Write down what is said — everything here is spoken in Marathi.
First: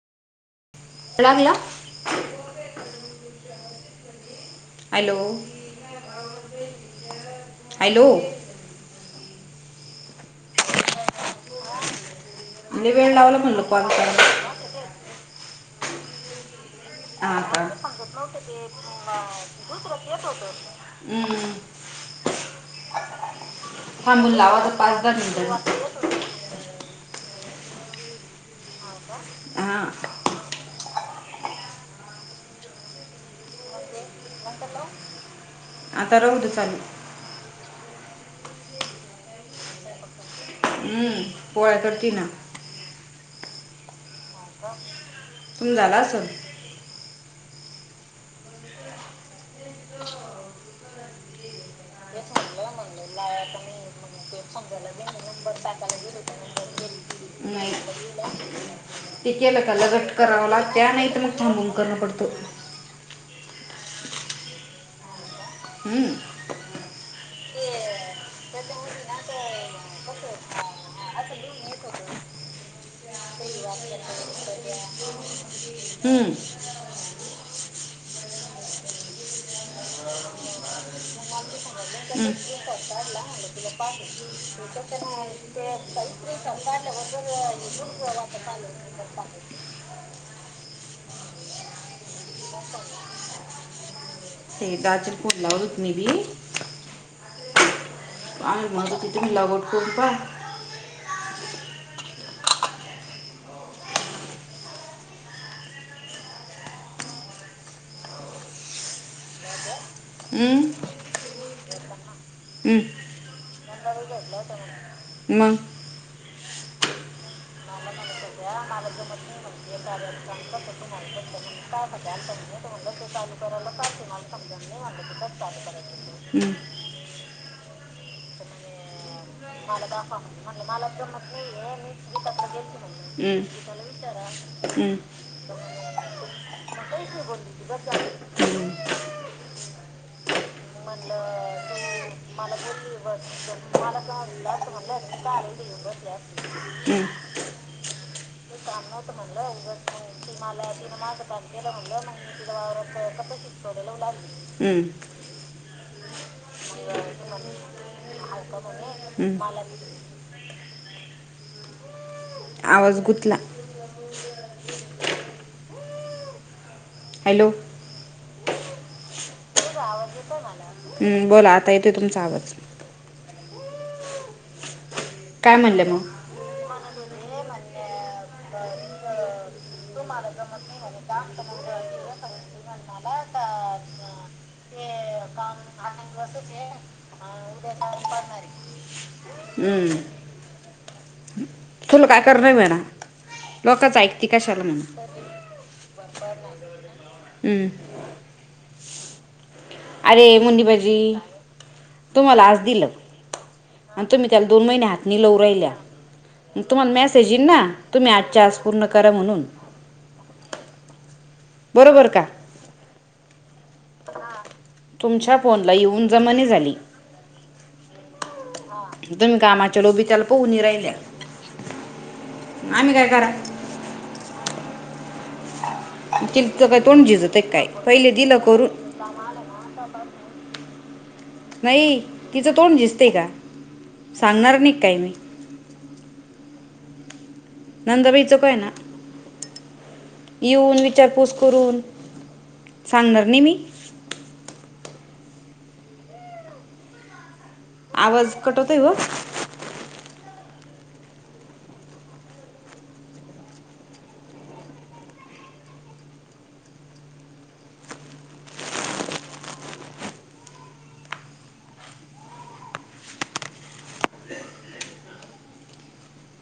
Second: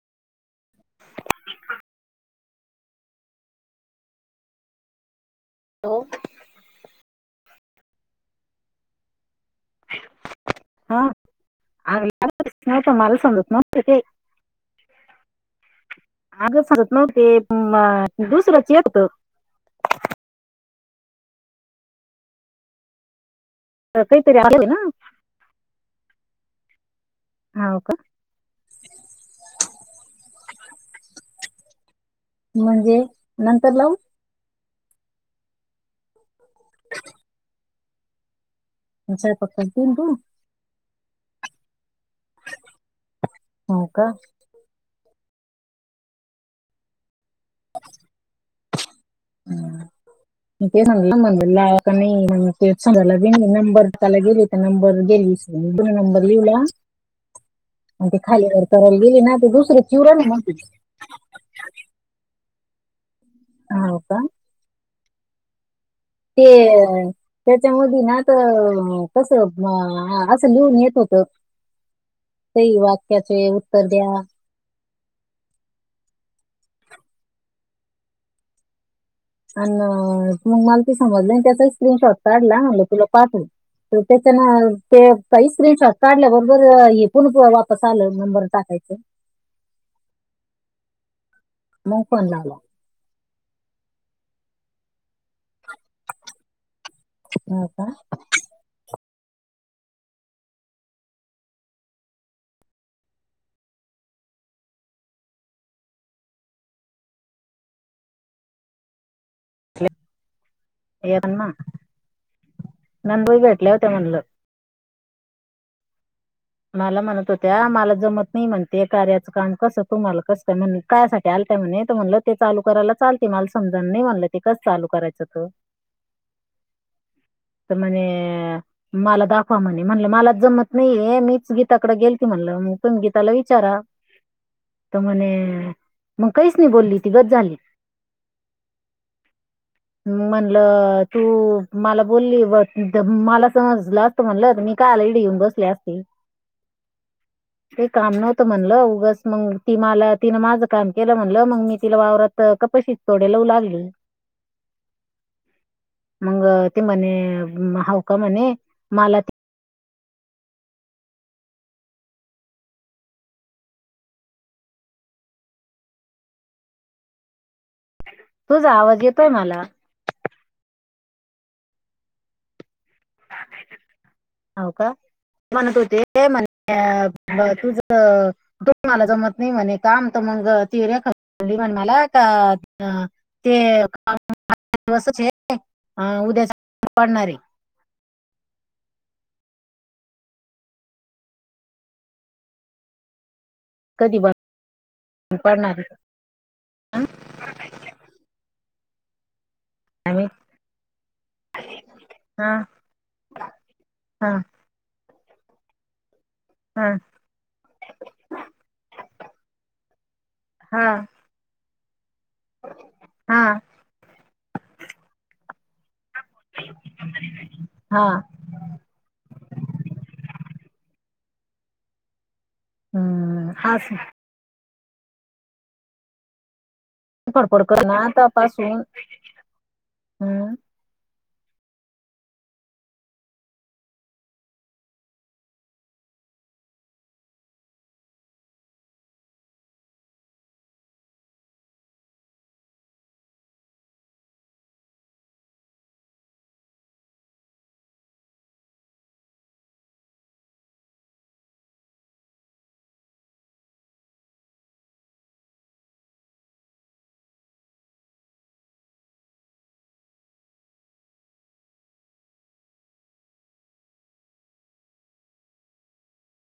लागला? हॅलो. हो हॅलो. हात [inaudible] लय वेळ लावला मलसोत म्हणलं कॉल का करायला माग सरत नव्हते हा दुसर्याची एकत म् तर सांमू लावा तर पाच हजार नि जा हा हो का हा म्हणजे नंतर लावन एटला आता रहत चाल ह सार पच तन तन हम्म प करती ना हो का तुम्ही झाला असल हम म नाहीलाे नंबर ला गेली तर नंबर गेली वि जुन नंबर लिहिला नाही आणि ते खालीवरर करायला गेले ते ना तर दुसरे चिवरा ना थांबवून करणं पडतो ह हो का हम्म ते त्याच्यामध ना आता कसं असं लिहून येत होतं काही वाक्याचे उत्तर द्या हमं अ मग मला ती समजली त्याचा स्क्रीनशॉट हम्म. काढला म्हलं तुला पाठून तर त्याच्यान ते काही स्क्रीनशॉट काढल्या बरोबर हे पण वापस आलं नंबर टाकायच मग पणणारला ते दाजर पटला रत म बी हो का आणि म्हज तिती लगवड करूनपा हमं या पण ना हमं नन बई भेटलेवते म्ह म्ल मग मला म्हणत होत्या मला जमत नाही म्हणते कार्याचं काम कसं तुमला कसंय म्हण काय सासाठी आल त्याय म्हणे तर म्हणलं ते चालू करायला चालते मला समजाण नाही म्हणलं ते कस चालू करायचं त हम्म तर म्हणे मला दाखवा म्हणे म्हणलं मला जमत नाहीे मी गीताकडे गेल त म्हणलं मग तुम्हीीताला हम्म, विचारा हम्म तर म्हणे मग काहीच नाही बोलली ती गच झाली हम्म, [inaudible] म्हणल तू मला बोलली, मला समजला, म्हणलं तर मी काल इडी येऊन बसले असती ते, हम्म. ते काम नव्हतं म्हणलं उगस मग, ती मला तिनं माझं काम केलं म्हणलं मग मी तिला वावरात कपाशी तोडे लावू लागली, हम्म, मग ते म्हणे हवका म्हणे मला, मला [unintelligible] आवाज गुंतला, हॅलो? तुझ आवाज येतोय मला, हम्म बोला आता येतोय तुमचा आवाज, हो का काय म्हणत म्हणले मग होते म्ह तुझ, तू मला जमत नाही म्हणे काम तर मग ती रेखाबोली, तिऱ्याली म्हण मला का ते दिवस हे [unintelligible] अ उद्या पडणारे, [unintelligible] हम्म तुला का कर नाही म्हणा, लोकच कधी ऐकती बंद कशाला म्हणून पडणार आहे हम्, अरे आम्ही मुीणी, बाजी तुम्हाला हा आज दिलं. आणि हा तुम्ही त्याला, दोन महिने हात नाही लवूराहिल्या, मग हा तुम्हाला मेसेज येईल ना, तुम्ही आजच्या आज पूर्ण करा म्हणून, हा, बरोबर का? हा, तुमच्या फोनला येऊन जमानी झाली, हा [unintelligible] तुम्ही कामाच्या लोभी त्याला पोहणी राहिल्या, हा स, ति का तोंड [unintelligible] एक फडफड काय कर ना पहिले दिलं करून, [unintelligible] हम्म नाही तिचं तोंड दिसते का, सांगणार नाही काय मी, नंदाबाईचं काय ना, येऊन विचारपूस करून सांगणार नाही मी, आवाज कट होतंय ग,